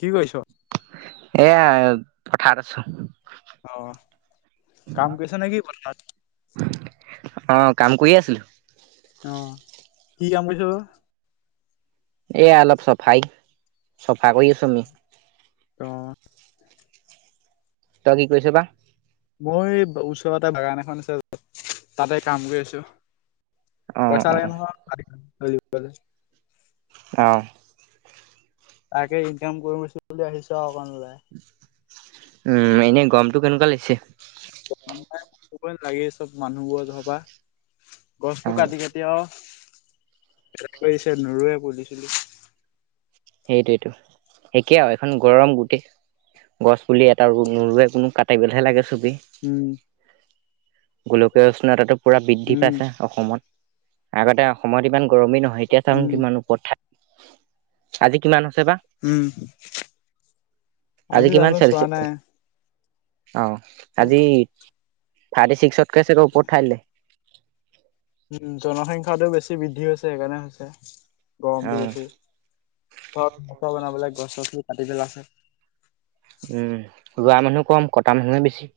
কি কৰিছ? এয়া পথাত আছো। অ কাম কৈছা নেকি পথাৰত? অ কাম কৰি আছিলো। অ', কি কাম কৰিছ ও? এ অলপ চফাই চফা কৰি আছো আমি। তই কি কৈছ বা? মই ওচৰতে বাগান এখন আছে তাতে কাম কৰি আছো। অ পইচা অ লাগে নহয়। আহ। তাকে ইনকাম কৰিছো বুলি আহিছো আও অকমান উলাই। উম এনে গমটো কেনেকুৱা লাগিছে? [inaudible] লাগে চব মানুহবোৰ ধৰ পৰা গছ অ বোৰ কাটি কাটি আও। [unintelligible] নৰুৱে পুলি চুলি। সেইটোৱেটো একেই আও এখন গৰম গুটেই। গছ পুলি এটাৰু নোৰুৱে কোনো কাটিব লেহে লাগে। চবেই উম। গোলকীয় উষ্ণতাটো পোৰা বৃদ্ধি উম, পাইছে অসমত, আগতে অসমত ইমান গৰমেই নহয় এতিয়া চাওঁ উম, কিমান ওপৰত আজি কিমান? হৈছে বা উম, আজি কিমান জানো চোৱা নাই। চেলচিয়াছ অহ আজি থাৰ্টি ছিক্সতকে চাগৈ ওপৰত উঠাই দিলে। উম জনসংখ্যাটো বেছি বৃদ্ধি হৈছে সেইকাৰণে হৈছে। অ গৰমটো বেছি ঘৰত টক্ট্ৰতা বনাবলে গছ গছনি কাটি পেলায়া হৈছে উম ৰোৱা মানুহ কম কটা মানুহে বেছি।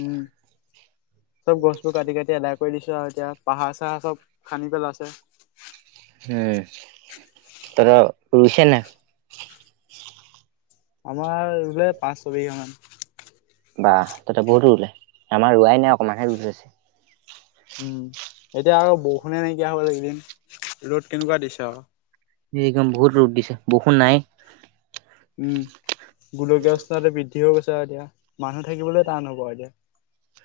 উম চব গছবোৰ কাটি কাটি এদায় কৰি দিছে। কত যাওঁ এতিয়া পাহাৰ চাহাৰ চব খান্দি পেলাইছে। উম তহঁতৰ ৰুইছে নে নাই আমাৰ ৰুলে পাঁচ ছয় বিঘামান। বাহ তহঁত বহুতো ৰুলে আমাৰ ৰোৱাই নাই অকমানহে ৰুই থৈছে উম এতিয়া আৰু বৰষুণে নাইকিয়া হৈ গল এইকেইদিন ৰ'দ কেনেকুৱা দিছে আও। এই অকণ বহুত ৰদ দিছে বৰষুণ নাই। উম গোলকীয় উষ্ণতাটো বৃদ্ধি হৈ গৈছে। তো এতিয়া মানুহ থাকিবলৈ টান হ'ব এতিয়া।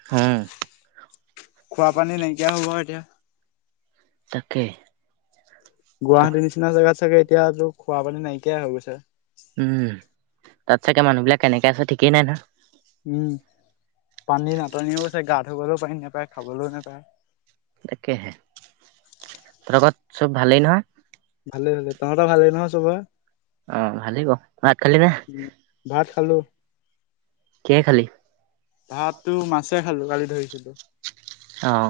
হম খোৱা পানী নাইকিয়া হ'ব এতিয়া। তাকে। গুৱাহাটীৰ নিচিনা জেগাত চাগে এতিয়া তোৰ খোৱ পানী নাইকীয়াই হৈ গৈছে। উম তাত চাগে মানুহ বিলাক কেনেকে আছে ঠিকেই নাই নহয়। উম পানী নাটনিও আছে গা ধুবলৈও পানী নাপায় খাবলৈও নোপায়। তাকেহে তহতৰ ঘৰৰ চব ভালেই নহয়। ভালেই ভালেই তহঁতৰ ভালে নহয় চবে অহ ভালেক ভাত খালি নে। ভাত খালো কিহে খালি ভাতটো মাছে খালো কালি। ধৰিছিলো। অহ।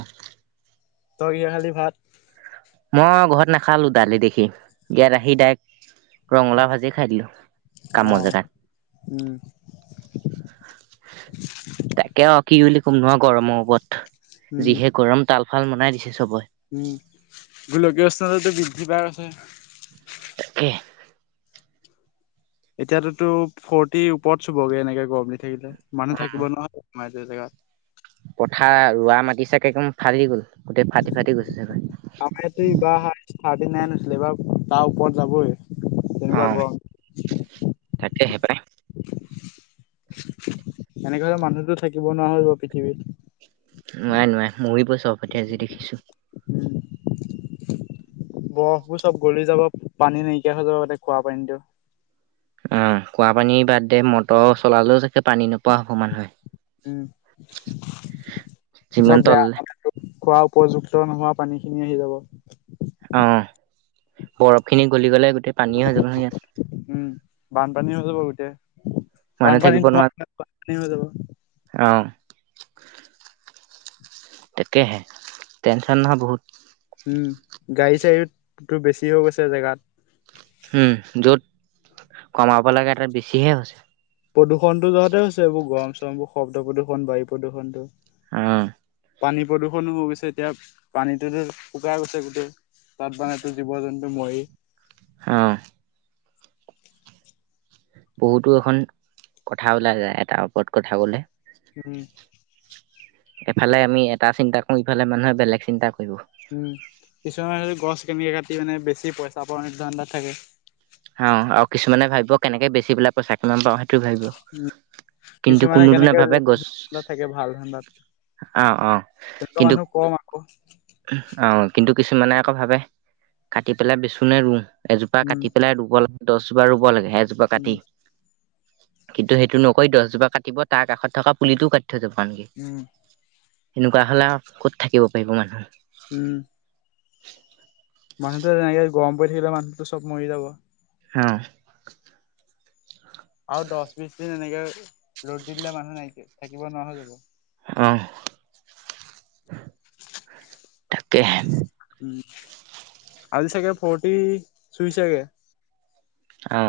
তই কিহে খালী ভাত। মই ঘৰত নাখালো দালি দেখি ইয়াত আহি দাৰেক ৰঙালা ভাজি খাই দিলো অ কামৰ উম জেগাত। খুব নোহোৱা গৰমৰ ওপৰত উম, যিহে গৰম তাল ফাল মনাই দিছে চবই উম গোলকীয় উষ্ণতা বৃদ্ধি পাই গৈছে [unintelligible] এতিয়াতো ফোৰ্টিৰ ওপৰত চুবগে এনেকে গৰম দি থাকিলে মানুহ থাকিব নহয়। এইতো জেগা। পথাৰ ৰোৱা মাটি চাগে একম ফালি গ'ল। গোটেই ফাটি ফাটি গৈছে চাগে আমাতে ইয়াতে ইবা থাৰ্টি নাইন হৈছে আ এইবাৰ তাৰ ওপৰত যাবই তেনেকুৱা ক। [unintelligible] তাকে সেই পায়। এনেক হলে মানুহতো থাকিব নোৱাৰা হৈ যাব পৃথিৱীত। নোৱাই নোৱাই মৰিব চব সেতে যি দেখিছো। উম, বৰফবোৰ চব গলি যাব পানী নাইকিয়া হৈ যাব তাতে খোৱা পানীতো অহ খোৱা পানী বাদে মটৰ চলালেও চাগে পানী নোপোৱা হব মানুহে উম চব যিমান বেয়া তললে খোৱা। উপযুক্ত নোহোৱা পানীখিনি আহি যাব। অহ বৰফ খিনি গলি গ'লে। গোটেই পানী হৈ যাব নহয় ইয়াত। উম, বানপানী হৈ যাব গোটেই। মানুহ বানপানী থাকিব নোৱা নোৱাৰা যাব। অ', তাকেহে টেচন হ বহুত। উ গাড়ী চাড়ী বেছি হৈ গৈছে জেগাত। উম য'ত কমাব লাগে এটা বেছিহে হৈছে। প্ৰদূষণতো তহতে হৈছে এইবোৰ গৰম চৰম বোৰ শব্দ প্ৰদূষণ বায়ু প্ৰদূষণটো। অহ। পানী প্ৰদূষণো হৈ গৈছে এতিয়া পানীটোত শুকাই গৈছে গোটেই। তাত মানো জীৱ জন্তু মৰি। অহ। বহুতো এখন কথা ওলাই যায় এটাৰ ওপৰত কথা কলে। উম। এফালে আমি এটা চিন্তা কৰো ইফালে মানুহে বেলেগ চিন্তা কৰে। উম কিছুমান গছ কেনেকে কাটি মানে বেছি পইচা পাওঁ চাজত থাকে। অ, আৰু কিছুমানে ভাবিব কেনেকে বেছি পেলাই পইচা কিমান পাওঁ। স ভাব কিন্তু কিছুমানে কোনোতো কেনেকে নাভাবোবে গছ। ধান্দাত থাকে ভাল ধান্দাত অহ অ তেনেকুৱা কিন্তু। মানুহ কম আকৌ আহ কিন্তু কিছুমানে আকৌ ভাবে কাটি পেলাই বেছোনে ৰুওঁ। এজোপা উম কাটি পেলাই ৰুব দহজোপা ৰুব লাগে এজোপা উম কাটি। কিন্তু সেইটো নকৰি দহজোপা কাটিব তাৰ কাষত থকা পুলিটোও কাটি থৈ যাব আনকি। উম এনেকুৱা হ'লে আৰু ক'ত থাকিব পাৰিব মানুহ। উম। [inaudible] মানুহটো এনেকে গৰম পৰি থাকিলে মানুটো চব মৰি যাব। উম। আৰু দশ বিশ দিন এনেকে। ৰ'দ দি দিলে মানুহে থাকিব নুৱা হৈ যাব। অহ তাকে। আজি চাগে ফৰটি চুই চেগে। অঁ।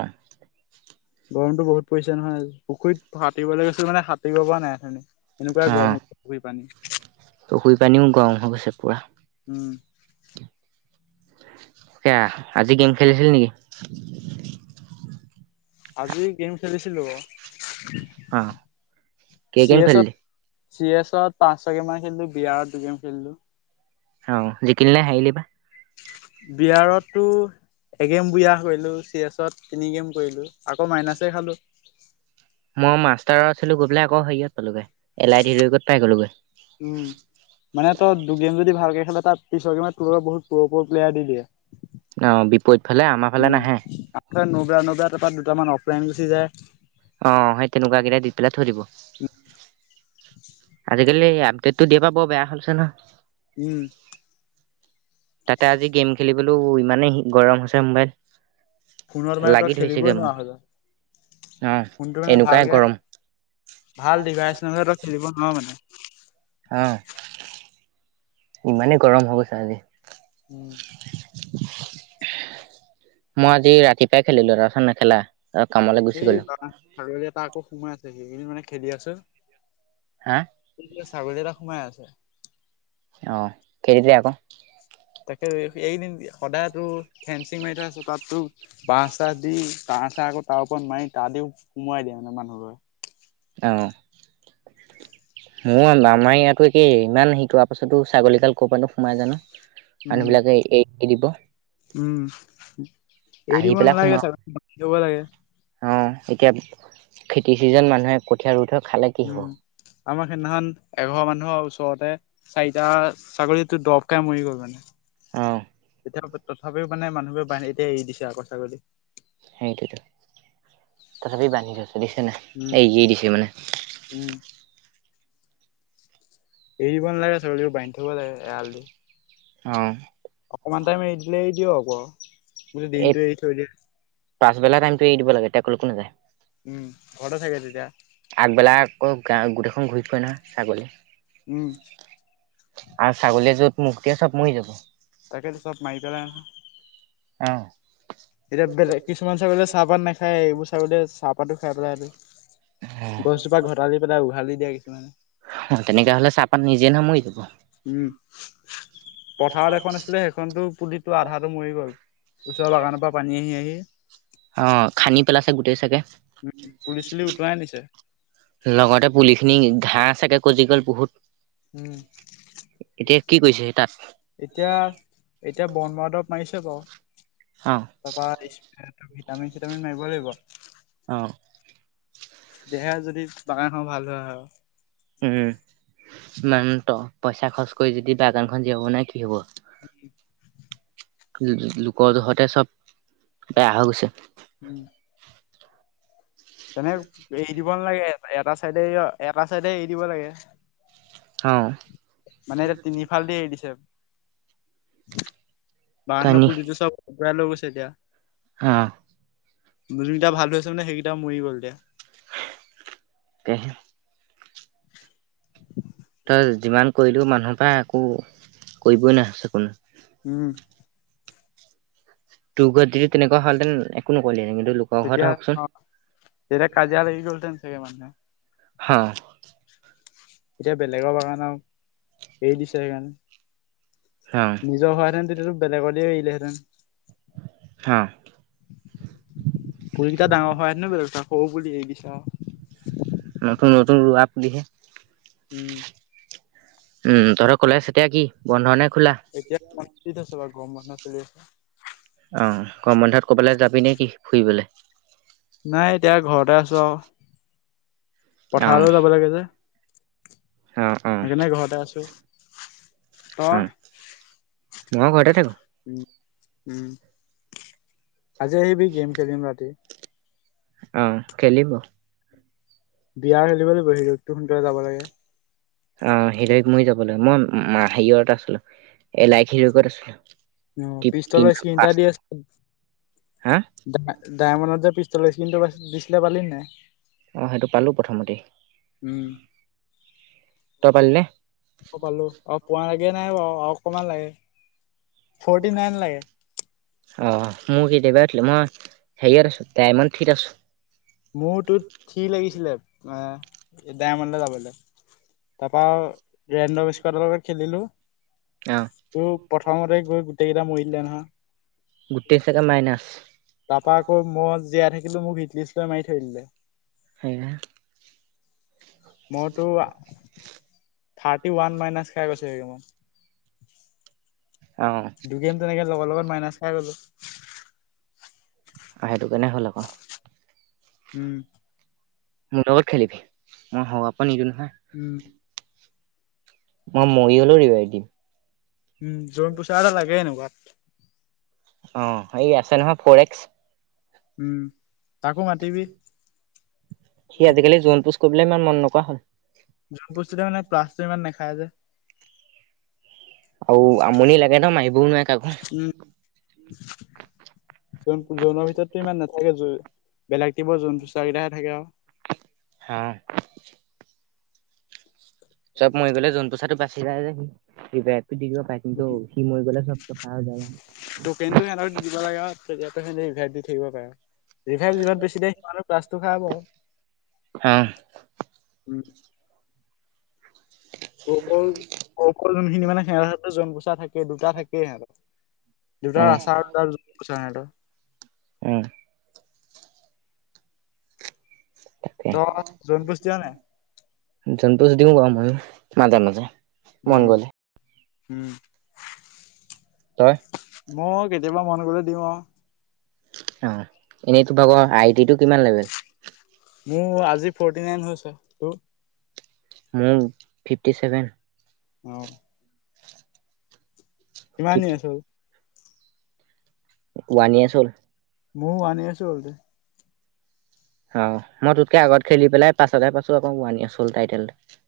গৰমতটো বহুত পৰিছে নহয় আজি পুখুৰীত সাঁতুৰিবলে গৈছিলো মানে সাঁতুৰিব পৰা নাই। এনেকুৱাই অ'। গৰম পুখুৰী পানী। পুখুৰী পানীও গৰম হৈ গৈছে পুৰা। উম। সেয়া আজি গেম খেলিছিলি নেকি? আজি গেম খেলিছিলো। অ কে চি গেম এছত খালিলি। চি এছত পাঁচ শৈ গেম মান খেলিলো বিয়াৰ্ত দুগেম খেলিলো। অ জিকিলি নে হাৰিলি বা? বিয়াৰতো। এগেম বিয়া কৰিলো চি এছত তিনি গেম কৰিলো আকৌ মাইনাছে খালো। মই মাষ্টাৰত আছিলো গৈ পেলাই আকৌ হেৰিয়াত পালোগে উম, মানে তই দুগেম যদি ভালকে খেল। তাৰ পিছৰ গেমত তোৰ লগত বহুত প্ৰ প্ৰ প্লয়েৰ দি দিয়ে। অ', বিপৰীত ফালে আমাৰ ফালে উম নাহে। আগাৰ নব্ৰা নব্ৰা। দোটামান অফলাইন গুচি যায়। অহ, সেই তেনেকুৱা কেইটা দি পেলাই থৈ দিব। আজিকালি আপডেট টো দিয়াৰ পৰা বৰ বেয়া হলছে ন। উম। তাতে আজি গেম খেলিবলৈ ইমানেই গৰম হৈছে মোবাইল। পুনৰ মানে তই লাগি ধৰিছেগে খেলিবই নোৱাৰা মোৰ। হয় গল। অ' ফোনটো মানে এনেকুৱাই ভালকে, গৰম ভাল ডিভাইচ নহলে খেলিব। নোৱাও মানে। অ ইমানেই গৰম হৈ গৈছে আজি। মই আজি ৰাতিপুৱাই খেলিলো তাৰপিছত নেখেলা। অ' কামলৈ গুচি সেই গ'লো। বা ছাগলী এটা আকৌ সোমাই আছে সেইকিন মানে খেলি আছো। হা ছাগলী এটা সোমাই আছে। অ খেদিদে আক। তাকে বে এইকদিন সদায়তো ফেঞ্চিং মাৰি থৈ আছো তাতো বাঁ চাহ দি তাৰ চা আকৌ তাৰ ওপৰত মাৰি গা দিও সোমোৱাই দিয়ে মানে মানুহ ঘৰত অ মোৰ আমাৰ ইয়াতো একেই ইমান সিকোৱা পাছতো ছাগলীডাল ক' পা নো সোমাই জানো। মানুহ উম, বিলাকে এ এৰি দিব। উম আহি এৰিব পেলাই নালাগে সোমাও ছাগলী বান্ধি থব লাগে। অ এতিয়া খেতি চিজন মানুহে কঠীয়া ৰুই থক উম আমাক সিদিনাখন এঘাৰ মানুহৰ ওচৰতে চাৰিটা ছাগলীতো দৰব খাই মৰি গ'ল মানে। অ' তথাপিও মানে মানুহো বান এতিয়া এৰি দিছে আকৌ ছাগলী। সেইটোৱেটো তথাপি বান্ধি থৈছো উম, দেখিছা নাই। উম। এৰিব নালাগে ছাগলী বোৰ বান্ধি থব লাগে এৰাল দি। অ! অকমান টাইম এৰি দিলে এৰি দিয়ক আকৌ এই দিনটো এৰি থৈ দিয়। পাছবেলা টাইমটো এৰি দিব লাগে এতিয়া কোন কোন যায়। উম ঘৰতে থাকে যেতিয়া। গা গোটেইখন ঘূৰি ফুৰে নহয় ছাগলী উম আৰু ছাগলীয়ে য'ত মুক্ত দিয়া চাপ মৰি যাব। তাকেতো চব মাই পেলাই অ এতিয়া বেলেগ কিছুমান ছাগলীয়ে চাহপাত নাখায় এইবোৰ ছাগলীয়ে চাহপাতো খাই পেলাই আৰু। গছজোপা ঘটালি পেলাই উঘালি দিয়া কিছুমানে। তেনেকা হলে চাহপাত নিজে নহয় মৰি যাব উম পথাৰত এখন আছিলে সেইখনতো পুলিটো আধাটো মৰি গ'ল। দুচৰা বাগানৰ পৰা পানী আহি আহি অ খান্দি পেলাইছে গোটেই চাগে। উম পুলি চুলি উটুৱাই নিছে লগতে পুলি খিনি ঘাঁ চাগে গজি গ'ল বহুত। উম এতিয়া কি কৰিছে তাত এতিয়া এতিয়া বনমৰা দৰৱ মাৰিছে বাৰু। অ তাৰপৰা স্প্ৰে ভিটামিন চিটামিন মাৰিব লাগিব। অ তেহে যদি বাগানখন ভাল হয় আৰু। উম ইমান পইচা খৰচ কৰি যদি বাগানখন হাবি হয় যায় কি হব। গে। লোকৰ দুখতে চব বেয়া হৈ গৈছে। তেনেকে এৰি দিব নালাগে এটা চাইডে এটা চাইডে এৰি দিব লাগে। অ মানে এতিয়া তিনিফালেদি এৰি দিছে। তই বাগানৰ নি পূজিটো চব উৰাই লৈ গৈছে এতিয়া। যোনকেইটা ভাল ধৰিছে মানে সেইকেইটা মৰি গ'ল এতিয়া। [unintelligible] [inaudible] তই যিমান কৰিলো মানুহৰ পৰা একো কৰিবই নোৱাৰা হৈছে কোনো। উম তোৰ ঘৰত যদি তেনেকুৱ হলহেঁতেন একো নক'লে হেঁতেন। তেতিয়া অ তেতিয়া কাজিয়া লাগি গ'ল চাগে মানুহে। হা। এতিয়া বেলেগৰ পৰা কাৰণে এৰি দিছে সেইকাৰণে। নিজৰ হ হোৱহেতেন তেতিয়াতো বেলেগলৈ আহিলেহেঁতেন। পুলিকেইটা ডাঙৰ হ হোৱা হলো একো নাই ন সৰু পুলি। দিছে আৰু নতুন নতুন ৰোৱা পুলিহে। [inaudible] উম তহঁতৰ কলেজ এতিয়া কি বন্ধ নে খোলা? কিটো আছে গৰম বন্ধ চলি আছে। আহ গৰম বন্ধত কবালৈ যাবি নেকি ফুৰিবলৈ! নাই এতিয়া ঘৰতে আছো আৰু অ', পথাৰলৈও যাব লাগে যে। অ', অ', সেইকাৰণে ঘৰতে আছো। তই? অ', মই ঘৰতে থাকো। উ উম আজি আহিবি গেম খেলিম ৰাতি। অ খেলিব বি আৰ ৰেংকত এ খেলিম হিৰৈক সোনকালে যাব লাগে। অ হীৰৈক মইও যাব লাগে মই হেৰিয়ত আছিলো এলাইক হিৰৈকত আছিলো। অ পিষ্টলৰ স্ক্ৰিন এটা দি আছে। হা ডায় ডায়মনত যে পি পিষ্টলৰ স্ক্ৰিনটো পা দিছিলে পালি নাই? অ সেইটো পালো প্ৰথমতেই উম। তই পালি নে? পালোঁ। অ পোৱাগে নাই বাৱ আৰু অকমান লাগে। ফৰ্টি নাইন লাগে। অ মো কিতিয়াবাৰে উঠিলে মই হেৰীয়ত আছোঁ ডাইমন থ্ৰিত আছোঁ। মোৰ টো থ্ৰি লাগিছিলে এ ডাইমনলে যাবলে। তাপা ৰেনডম ইচকুৱাৰ্দৰ লগত খেলিলো। অ ত প্ৰথমতে গৈ গোটেই কেইটা মৰি দিলে নহয়। গোটেই চাগে মাইনাচ তাপা আকৌ মই জীয়াই থাকিলো মোক হিটলিছ লৈ মাৰি থৈ দিলে। সেয়া মোৰতো থাৰ্টি ওৱান মাইনাচ খাই গৈছো অ এগেমত দুগেম তেনেকে লগে লগে মাইনাচ খাই গ'লো। আহ সেইটো কাৰণে হ'ল আকৌ উম। মোৰ লগত খেলিবি মই হৰুৱাব নিদো নহয়। উম মই মৰি হলো ৰিভাইভ দিম। উম জন পোছাৰ এটা লাগে এনেকুৱাত অ এই আছে নহয় ফৰ এক্স উম তাকো মাতিবি সি আজিকালি জোন পোছ কৰিবলে ইমান মন নকৰা হ'ল। জন পোছটোতে মানে প্লাচটো ইমান নেখাই যে আৰু আমনি লাগে ন মাৰিবও নোৱাৰে কাকো জন জনৰ ভিতৰতটো ইমান নাথাকে জ বেলেগ টিমৰ জোন পোছাৰ কেইটাহে থাকে আৱ হা চব মৰি গ'লে জোন পোছাৰটো বাচি যায় যে সি ৰিভাইভ টো দি দিব পাৰে। কিন্তু সি মৰি গলে চব চফা হৈ যায় আৱ। টকেনতো সিহঁতক দি দিব লাগে আৱ তেতিয়াটো সেতি ৰিভাইভ দি থাকিব পাৰে। ৰিভাইভ যিমান বেছি দিয়ে সিমানো প্লাচটো খাই বাৰু। অ উম ককৰ ককৰ যোনখিনি মানে সেৱাৰ সৰ জন পোছাৰ থাকে দুটা থাকে সিহঁতৰ, অ দুটা ৰাচাৰ আৰু দুটা জন পোছাৰ সিহঁতৰ উম তাকে, তই জোন পোচ দিয় নাই জন পোছ দিওঁ বাৰু ময়ো মাজে মাজে উম মন গ'লে উম তই মই কেতিয়াবা মন গ'লে দিওঁ আৱ অ এনেই তো ভাগ আইদিটো কিমান লেভেল মোৰ আজি ফৰ্টি নাইন হৈছে তোৰ মোৰ ফিফটি ছেভেন অ কিমান দিন আছে আৰু ওৱান ইয়াৰ্চ হ'ল মও আনি আছোঁ অ মই তোতকে আগত খেলি পেলাই পাছতহে পাইছোঁ আকৌ ওৱান ইয়েৰচ হ'ল টাইটেলটো